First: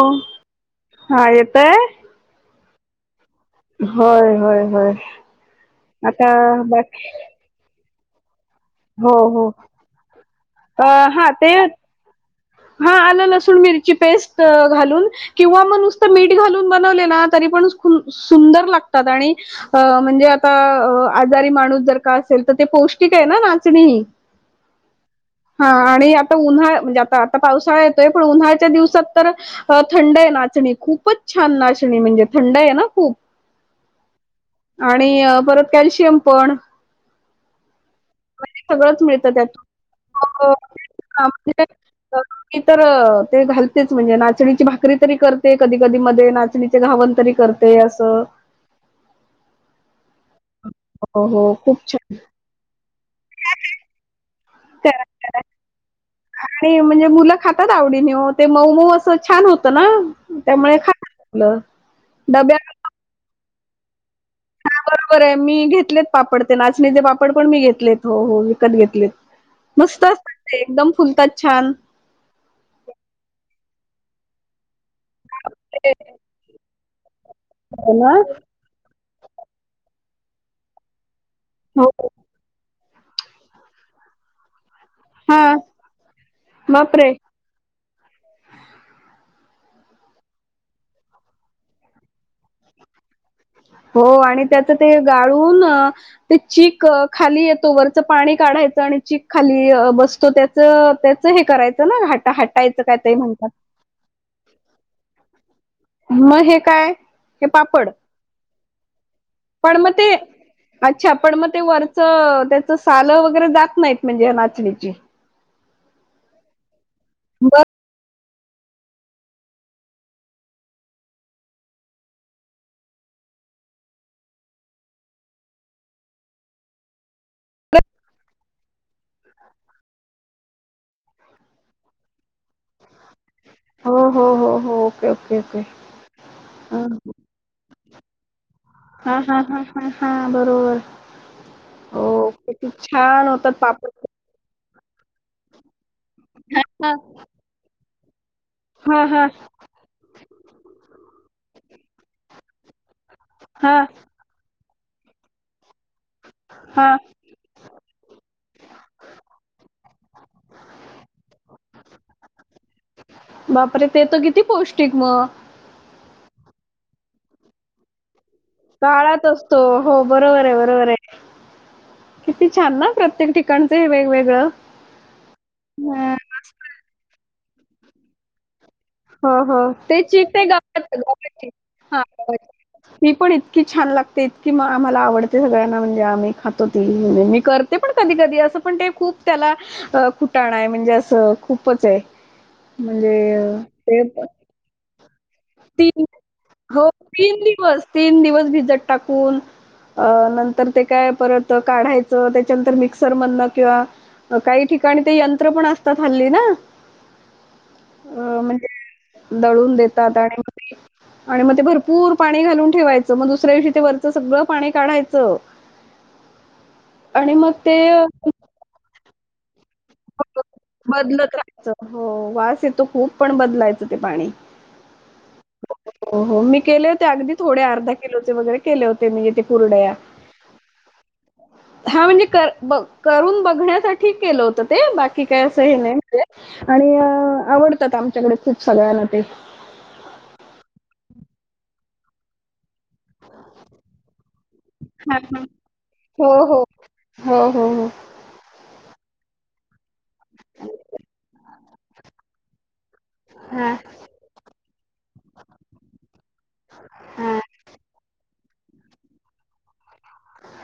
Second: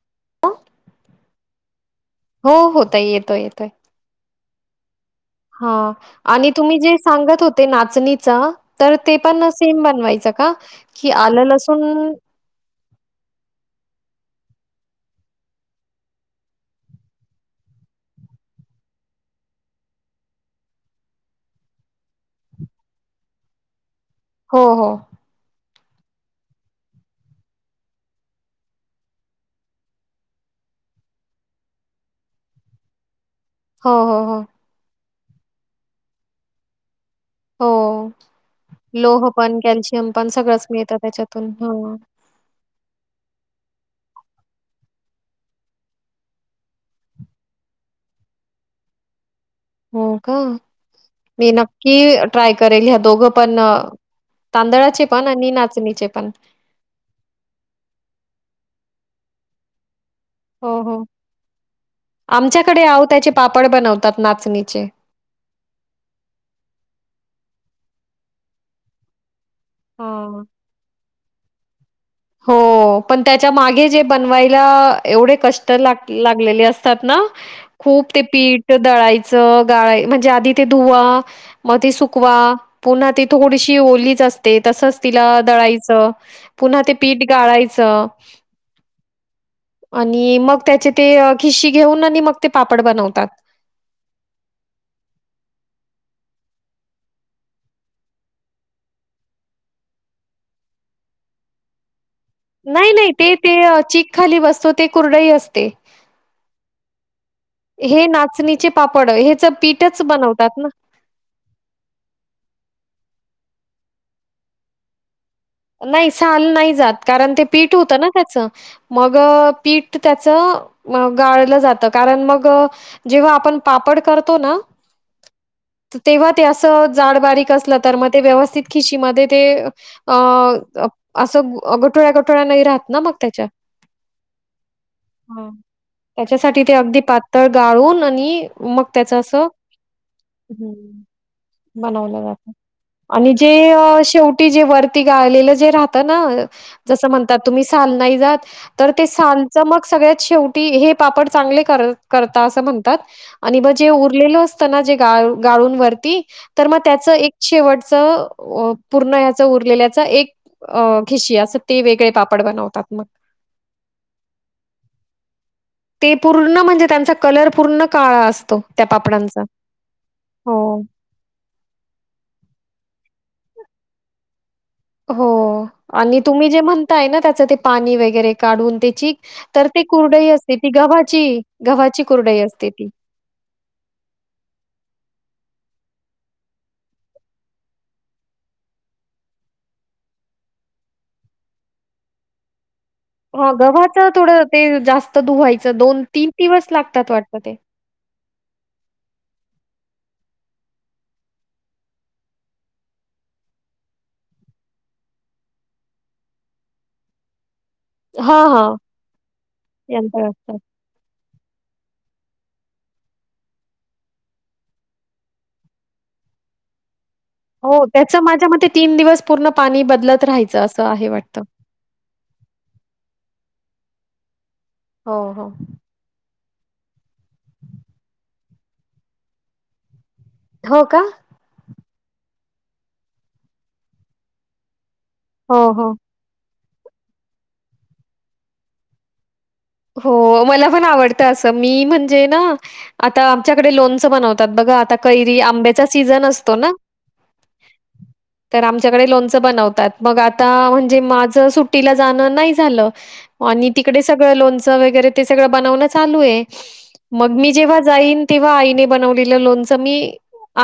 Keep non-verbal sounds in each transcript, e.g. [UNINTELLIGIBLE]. हो हा येत काय? हो होता येत होय होय. व्हयं. हा आणि तुम्ही जे सांगत होते ना. नाचणीच. तर हो ते हो पण सेम बनवायचं का? अ कि हा आलं ते लसूण हा आलं लसूण मिरची पेस्ट घालून किंवा मग नुसतं मीठ घालून बनवले ना तरी पण सुं सुंदर लागतात, आणि म्हणजे आता आजारी माणूस जर का असेल तर ते, पौष्टिक आहे ना नाचणीही. हो हो. हा आणि आता उन्हाळ म्हणजे आता ता पावसाळा येतोय, पण उन्हाळच्या दिवसात तर थंड आहे नाचणी, खूपच छान नाचणी म्हणजे थंड आहे ना खूप. हो हो हो. आणि परत कॅल्शियम पण. हो म्हणजे सगळंच लोह मिळतं पण, त्यातून. कॅल्शियम पण, मग सगळंच मिळतं अ, त्याच्यातून म्हणजे हो. मी तर ते घालतेच, म्हणजे नाचणीची भाकरी तरी करते, कधी कधी मध्ये नाचणीचे घावण तरी करते, असं हो का हो, मी हो. खूप नक्की छान. ट्राय करेन, ह्या दोघं पण तर तांदळाचे पन आणि नाचणीचे पण आणि म्हणजे मुलं खातात, आवडीने ओ, ते मऊ-मऊ अस छान होत ना हो त्यामुळे हो खातात मुलं. आमच्याकडे आवो त्याचे पापड बनवत हा बरोबर आहे, मी घेतलेत पापड ते नाचणीचे पापड पण मी घेतलेत. हो हो विकत घेतलेत. मस्त! हां. एकदम फुलतात. छान हो पण, त्याच्या मागे जे बनवायला एवढे कष्ट लाग लागलेले अस तातना. हो ना? खूप ते पीठ दळाय च, गाळाय म्हणजे आधी ते धुवा म ते हो. सुकवा पुन्हा ती थोडीशी ओलीच असते. तसच तिला हां. दळायचं. पुन्हा ते बापरे! पीठ गाळायचं. आणि मग त्याचे ते खिशी घेऊन आणि मग ते पापड बनवतात. हो आणि त्याच ते गाळून ते चिक खाली येतो वरचं पाणी काढायचं आणि चिक खाली बसतो त्याच त्याच हे करायचं ना घाट नाही नाही ते ते चीक खाली बसतो ते कुरडही असते मग हे काय हे पापड हे ना पण मग ते बनवतात अच्छा पण मग ते वरच त्याच साल वग खरं जात नाहीत म्हणजे नाचणीची नाही साल नाही जात कारण ते बर पीठ होतं ना त्याचं मग पीठ त्याच गाळलं जात कारण मग जेव्हा आपण पापड करतो ना तेव्हा ते अस जाड बारीक असलं तर मग ते व्यवस्थित खिची मदे ते अस गठूळ्या गठुळ्या नाही राहत ना मग त्याच्यात हो हो हो हो ओके ओके हम्म ओके त्याच्यासाठी ते अगदी पातळ वाळवून आणि मग हा त्याचं हा असं हा हा हा बरोबर हम्म बनवलं हो जातं किती छान आणि जे होतात पापड शेवटी जे वर ते गाळलेलं जे राह ना, हा जस म्हणतात तुम्ही सान नाइ जात तर हा ते हा साण च मग सगळ्यात शेवटी हे पापड चांगले कर करता अस म्हणतात आणि ब हा जे उरलेल अस जे गाळून वर तर मग हा त्याच एक शेवटच अ पूर्ण उरलेल्या एक अ खिशी वेळे पापड बनतात म बापरे ते तर किती पौष्टिक मग पूर्ण म्हणजे त्यांचा कलर पूर्ण काळा अस काळात असतो हो बरोबर ये हो. बरोबर ये किती छान ना प्रत्येक ठिकाणी कणचं वेगवेगळ हो आणि तुम्ही जे म्हणताय ना त्याच ते पाणी वगैरे काढून त्याची ह ह तर ती तेची कुरडई असते ती गव्हाची, गव्हाची कुरडई असते ती पण इतकी छान लागते इतकी आम्हाला आवडते सगळ्यांना म्हण आम्ही खातो, ती म्हंजे मी करते पण कधी कधी अस पण, ते खूप त्याला कुटाणा आहे म्हणजे अस खूपच ये. ह गव्हा थोडा वेळ ते जास तीन हो वाटतं तीन ते. दिवस तीन दिवस भिजत टाकून अ नंतर ते काय परत काढायच, त्याच्यानंतर मिक्सरमधन किंवा काही ठिकाणी ते यंत्र पण असतात हल्ली ना. अ हां, म्हणजे हां. दळून देत देतात यंत्र असतं. आणि म ते भर पूर पाणी घालून ठेवायच, मग दुसऱ्या दिवशी ते वरच सगळं पाणी काढायच. हो, त्याच माझ्या मते तीन दिवस पूर्ण पाणी बदलत राहायचं असं आहे बदलत वाटतं. राहायच, हो वास येतो खूप पण बदलायच. ते पाणी. हो हो. हो, हो मी केले होते, अगदी थोडे अर्धा किलोचे वगैरे केले होते मी इथे कुरडया. हो का? हा म्हणजे, ब करून बघण्यासाठी केल होत ते बाक कि काय अस हो, हे हो. नाही म्हणजे आणि आवडतात आमच्याकडे खूप सगळ्यांना ते. हो, मला पण आवडतं असं मी म्हणजे ना आता आमच्याकडे लोणच बनवतात, बघा आता हां, कैरी हां. आंब्याचा सीझन हो, असतो हो. ना, हो, हो, हो. तर आम आमच्याकडे लोणच बनवतात, मग आता म्हणजे माझ सुट्टीला जाण नाही झालं. आणि हां, तिकडे सगळं लोणचं लोणचं तेन वगैरे बनवणं चालू आहे, म हां, मी जेव्हा जाईन तेव्हा आईने बनवलेलं लोणचं मी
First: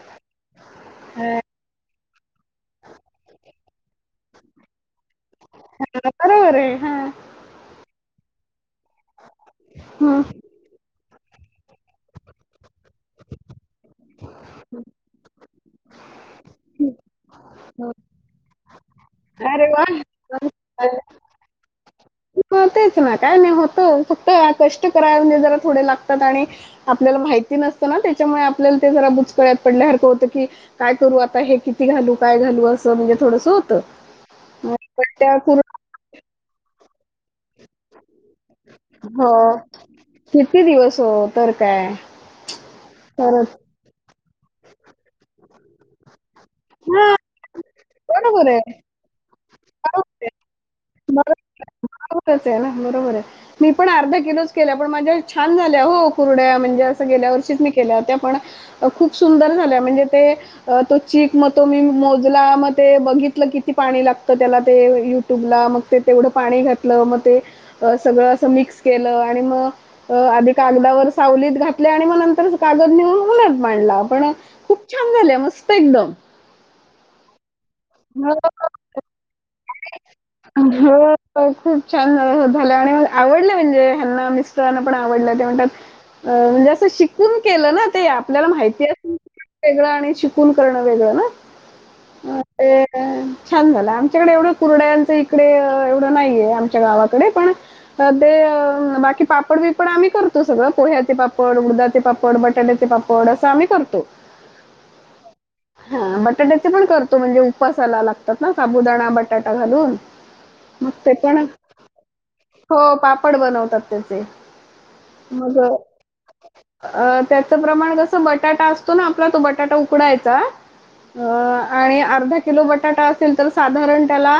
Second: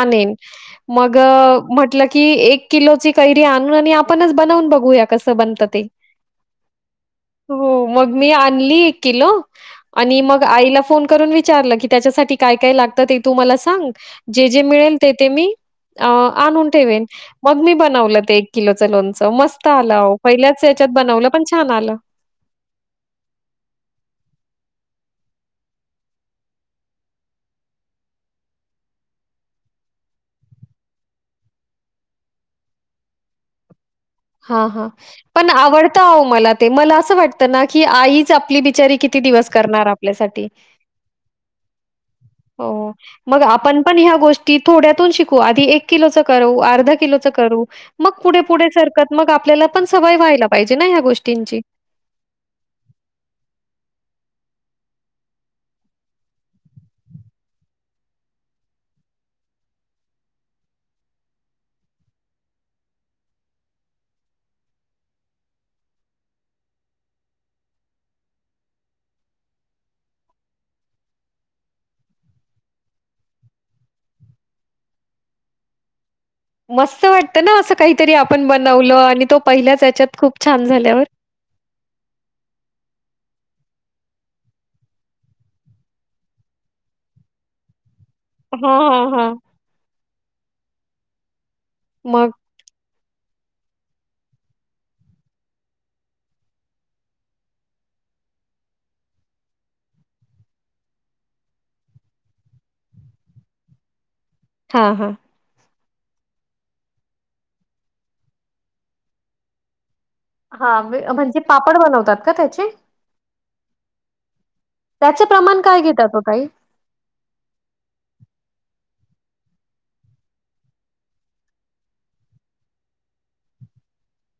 आणेन मग हां, म्हटलं की एक किलो ची कैरी आणू न आणि आपणच बनवून बघूया कसं कसं बनत ते, हां. बरोबर आहे. हां. हो मग मी आणली किलो आणि हं. मग आईला फोन करून विचारलं की त्याच्यासाठी काय काय लागत ते तु मला सांग जे जे मिळेल ते ते मी, अ आणून ठेवेन मग मी हो. बनवलं ते लोणच लोणच मस्त अरे आला वाह! हो पहिल्याच याच्यात बनवलं पण छान आलं, पण तेच ना काय नाही होत फक्त कष्ट करायला म्हणजे जरा थोडे लागतात आणि आपल्याला माहिती नसतं ना त्याच्यामुळे आपल्याला ते जरा बुचकळ्यात पडल्यासारखं होत की काय करू आता हे किती घालू काय घालू असं म्हणजे थोडस होत. हा हा पण आवडत अहो मला ते मलाअस वाटत ना की आईच आपली बिचारी किती दिवस हो. करणार आपल्या साठी किती दिवस हो तर काय? [INAUDIBLE] हो मग खरंच. आपण पण ह्या गोष्टी की थोड्यातून शिकू आधी एक किलोच करू अर्धा हां. किलोच करू बरोबर आहे. त्यात मग आप आपल्याला पण बरोबर सवय आहे. व्हायला पाहिजे ना हया् बरोबर गोष्टींची, [INAUDIBLE] आहे, बरोबरच आहे ना, बरोबर आहे. मी पण अर्धा किलोच केल्या पण माझ्या छान झाल्या हो कुरडया म्हणजे असं गेल्या वर्षीच मी केल्या होत्या पण खूप सुंदर झाल्या म्हणजे ते तो चीक मग तो मी मोजला मग ते बघितलं किती पाणी लागत, तर त्याला ते युट्यूबला मग ते तेवढं पाणी घातलं, मग ते सगळं असं मिक्स केलं आणि मग आधी कागदावर सावलीत घातल्या, आणि मग नंतर कागद नेऊन ऊन्हात मांडला पण खूप छान! झाले मस्त एकदम. मस्त वाटतं ना, असं काहीतरी आपण बनवलं हो. आणि तो पहिल्याच ह्याच्यात खूप छान झाल्यावर? हो, खूप छान झालं आणि आवडलं म्हणजे, ह्यांना मिस्टरांना पण आवडलं ते म्हणतात म्हणजे असं शिकून केलं ना. ते आपल्याला हां, माहिती हां, असेल हां. वेगळं आणि शिकु शिकून करणं वेगळं ना. मग हा ते. हो, छान! झाला आणि त्याच्याकडे एवढं कुरडयांच इकडे एवढं नाहीये, आमच्या गावाकडे पण ते बाकी पापड बिपड आम्ही करतो, सगळं पोह्याचे पापड उडदाचे पापड बटाट्याचे पापड असं आम्ही करतो. हा हा. ह बटाट्याचे पण करतो म्हणजे, उपासाला लागतात ना शाबुदाणा बटाटा घालून. हा मग ते म्हणजे पापड बनवतात का त्याचे पड बनवतात त्याचे. त्याचं मग प्रमाण काय घेतात ओ ताई? अ त्याच प्रमाण कस बटाटा अस तो ना आपला तो बटाटा उकडायचा अ आणि अर्धा किलो बटाटा असेल तर साधारण त्याला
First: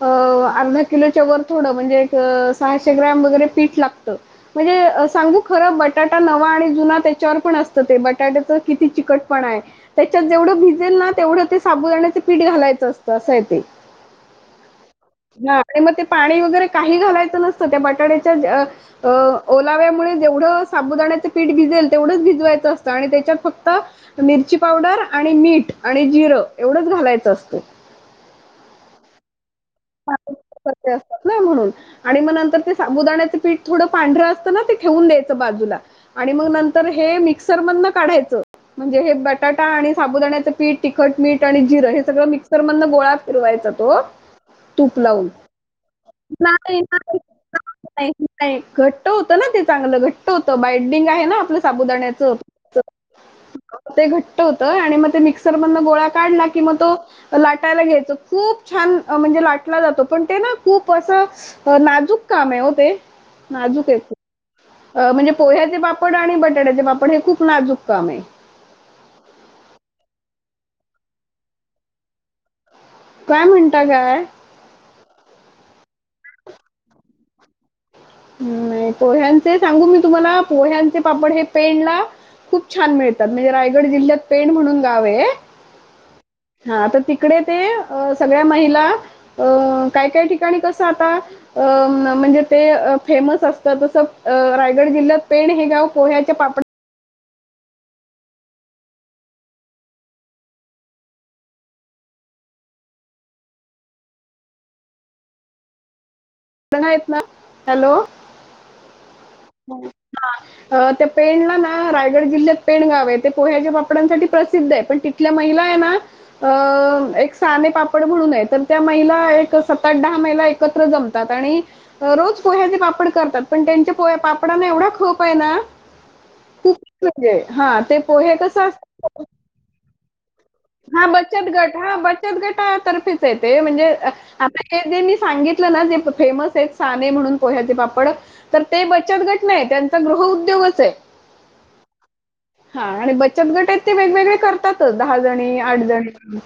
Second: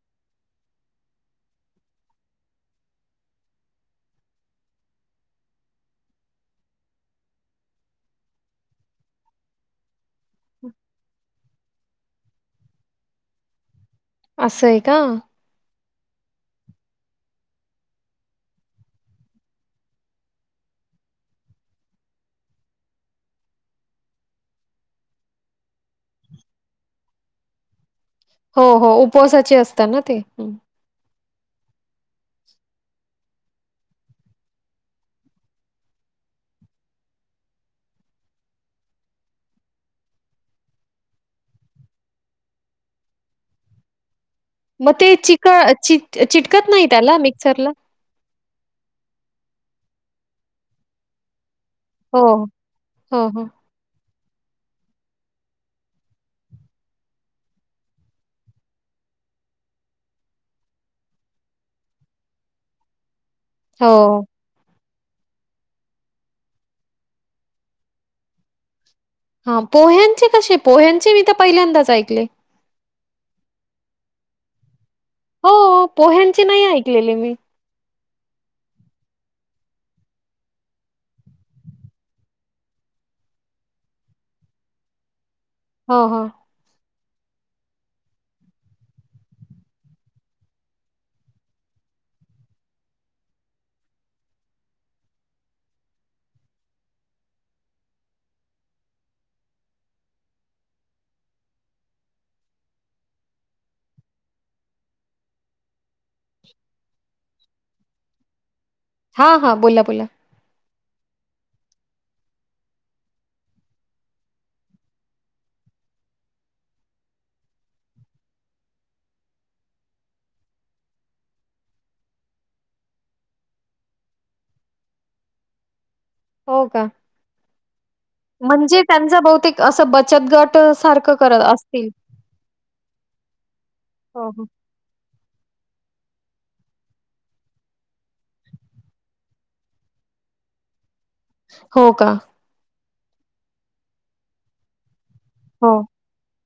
अ अर्धा किलोच्या वर थोडं म्हणजे, एक सहाशे ग्रॅम वगैरे पीठ लागतं म्हणजे सांगू खरं बटाटा नवा आणि जुना त्याच्यावर पण असतं ते बटाट्याच किती चिकटपण आहे, त्याच्यात जेवढं भिजेल ना तेवढं ते साबुदाण्याच पीठ घालायचं असतं असं आहे ते. असंय का? हां आणि म ते पाणी वगैरे काही घालायचं नसतं, त्या बटाट्याच्या आ अ ओलाव्यामुळे जेवढं साबुदाण्याचं पीठ भिजेल तेवढंच भिजवायचं असतं आणि त्याच्यात फक्त मिरची पावडर आणि मीठ आणि जिरं एवढंच घालायचं असतं. हो हो उपवासाची अस तं ना ते हम्म. [UNINTELLIGIBLE] म्हणून आणि म नंतर ते साबुदाण्याचं पीठ थोडं पांढरं असतं ना ते ठेवून द्यायचं बाजूला आणि मग नंतर हे मिक्सरमधनं काढायचं म्हणजे हे बटाटा आणि साबुदाण्याचं पीठ, तिखट, मीठ आणि जिरं हे सगळं मिक्सरमधनं गोळा फिरवायचा तो मग तूप ते लावून चिक चिट चिटकत [UNINTELLIGIBLE] नाही त्याला मिक्सरला? घट्ट होतं ना ते चांगलं घट्ट [UNINTELLIGIBLE] होतं बायडिंग आहे ना आपलं हो, साबुदाण्याचं हो, हो. ते घ ट्ट होतं आणि मग ते मिक्सरमधनं गोळा काढला की मग तो लाटायला घ्यायचं खूप छान अ म्हणजे लाटला जातो पण ते ना खूप असं अ नाजूक काम आहे हो ते. नाजूक आहे. हो. अ म्हणजे पोह्याचे पापड आणि बटाट्याचे पापड हे खूप नाजूक काम आहे. हा पोह्यांचे कसे? पोह्यांचे मी तर पहिल्यांदाच ऐकले. काय म्हणता काय? हो पोह्यांची नाही ऐकलेली मी. नाही पोह्यांचे सांगू मी तुम्हाला पोह्यांचे पापड हे पेणला खूप छान मिळतात. म्हणजे रायगड जिल्ह्यात पेण म्हणून गाव आहे. हो हो. हां तर तिकडे ते अ सगळ्या महिला अ काय काय ठिकाणी कसं आता अ म म्हणजे ते फेमस असतात तसं अ रायगड जिल्ह्यात पेण हे गाव पोह्याच्या पापड [INAUDIBLE] हॅलो? हां, हां. बोला, बोला. हा. अ ते पेणला ना रायगड जिल्ह्यात पेण गाव आहे ते, पोह्याच्या पापडांसाठी प्रसिद्ध आहे. पण तिथल्या महिला आहे ना, अ एक साने पापड म्हणून आहे तर, त्या महिला एक सात आठ दहा महिला एकत्र जम तात आणि रोज पोह्याचे पापड करतात, पण त्यांच्या पोहे पापडांना एवढा खप आहे ना हो का? हा ते पोहे म्हणजे त्यांचा बहुतेक असं, बचत गट हा सारखं करत बचत गट, असतील. हा बचत गटातर्फेच आहे. ते म्हणजे हो, हो. आता जे काही मी सांगितलं ना, तेे फेमस आहेत साने म्हणून पोह्याचे पापड, तर ते बचत गट नाही. त्यांचा गृह उद्योगच हाय. हो का? हा आणि बचत गट आहेत, ते वेगवेगळे करतातच. दहा जणी, हो. आठ जणी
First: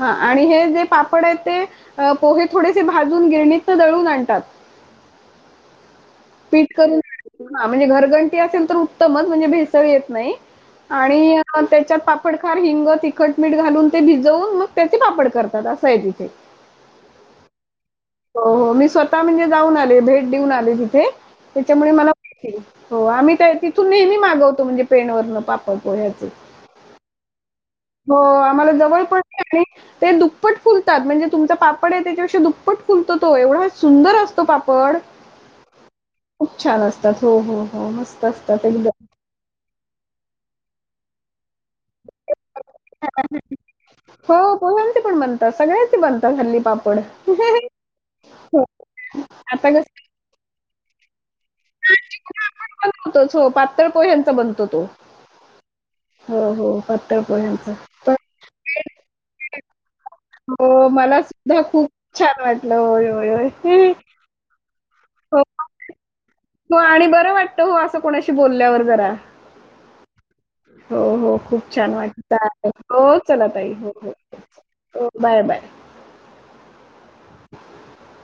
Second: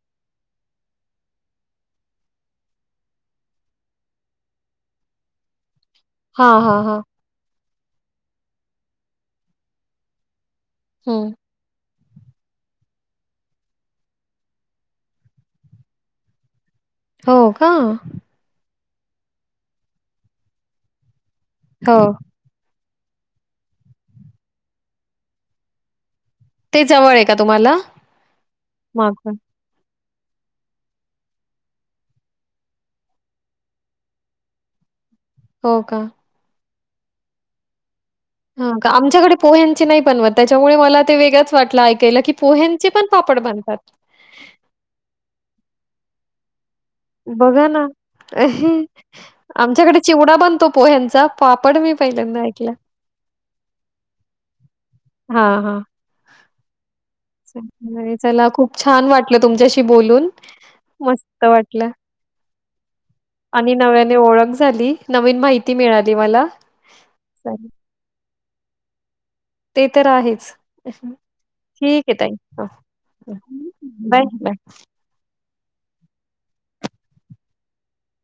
हा आणि हे जे पापड आहेत, ते पोहे थोडेसे भाजून गिरणीतन दळून आणतात. हा हा हा. हा म्हणजे घरघंटी असेल, तर उत्तमच म्हणजे भेसळ येत नाही. हं. आणि त्याच्यात पाप पडखार, हिंग, ती खटमीठ घालून ते भिजवून, मग त्याचे पापड करतात असं हाय तिथे. हो का? हो हो मी स्वतः म्हणजे जाऊन आले भेट देऊन आले तिथे. त्याच्यामुळे हो. मला [UNINTELLIGIBLE] हो आम्ही ते तिथून नेहमी मागवतो म्हणजे पेणवरणं पापड पोह्याचं. ते जवळ आहे का तुम्हाला? हो आम्हाला जवळ मागून. पडते आणि ते दुप्पट फुलतात म्हणजे तुमचा पापड आहे. त्याच्यापेक्षा दुप्पट फुलतो तो एवढा सुंदर असतो पापड हो का? खूप छान असतात हो हो हो म हं का आमच्याकडे पोह्यांचे नाही बनवत त्याच्यामुळे मला ते वेगळंच वाटलं ऐकायला की पोह्यांचे पण पापड बनतात. हो, पोह्यांचे पण बनतात, सगळ्याचे बनतात हल्ली पाप बघा ना अ आता आमच्याकडे कसं चिवडा बनतो. पोह्यांचा. पापड मी पहिल्यांदा ऐकलं आपण बनवतोच. पातळ पोह्यांचा बनतो तो. हा हा हो, हो. पातळ पोह्यांचा. पण चला खूप छान वाटलं तुमच्याशी बोलून हो, मला मस्त सुद्धा खूप वाटलं छान वाटलं. होय, होय, होय. आणि नव्याने ओळख झाली. नवीन हो माहिती मिळाली मला. हो आणि बर वाटत चालेल. हो असं कोणाशी कशी बोलल्यावर जरा ते तर आहेच. हो हो खूप छान वाटत आहे हो चला तई हो हो bye, bye. Okay bye bye [UNINTELLIGIBLE]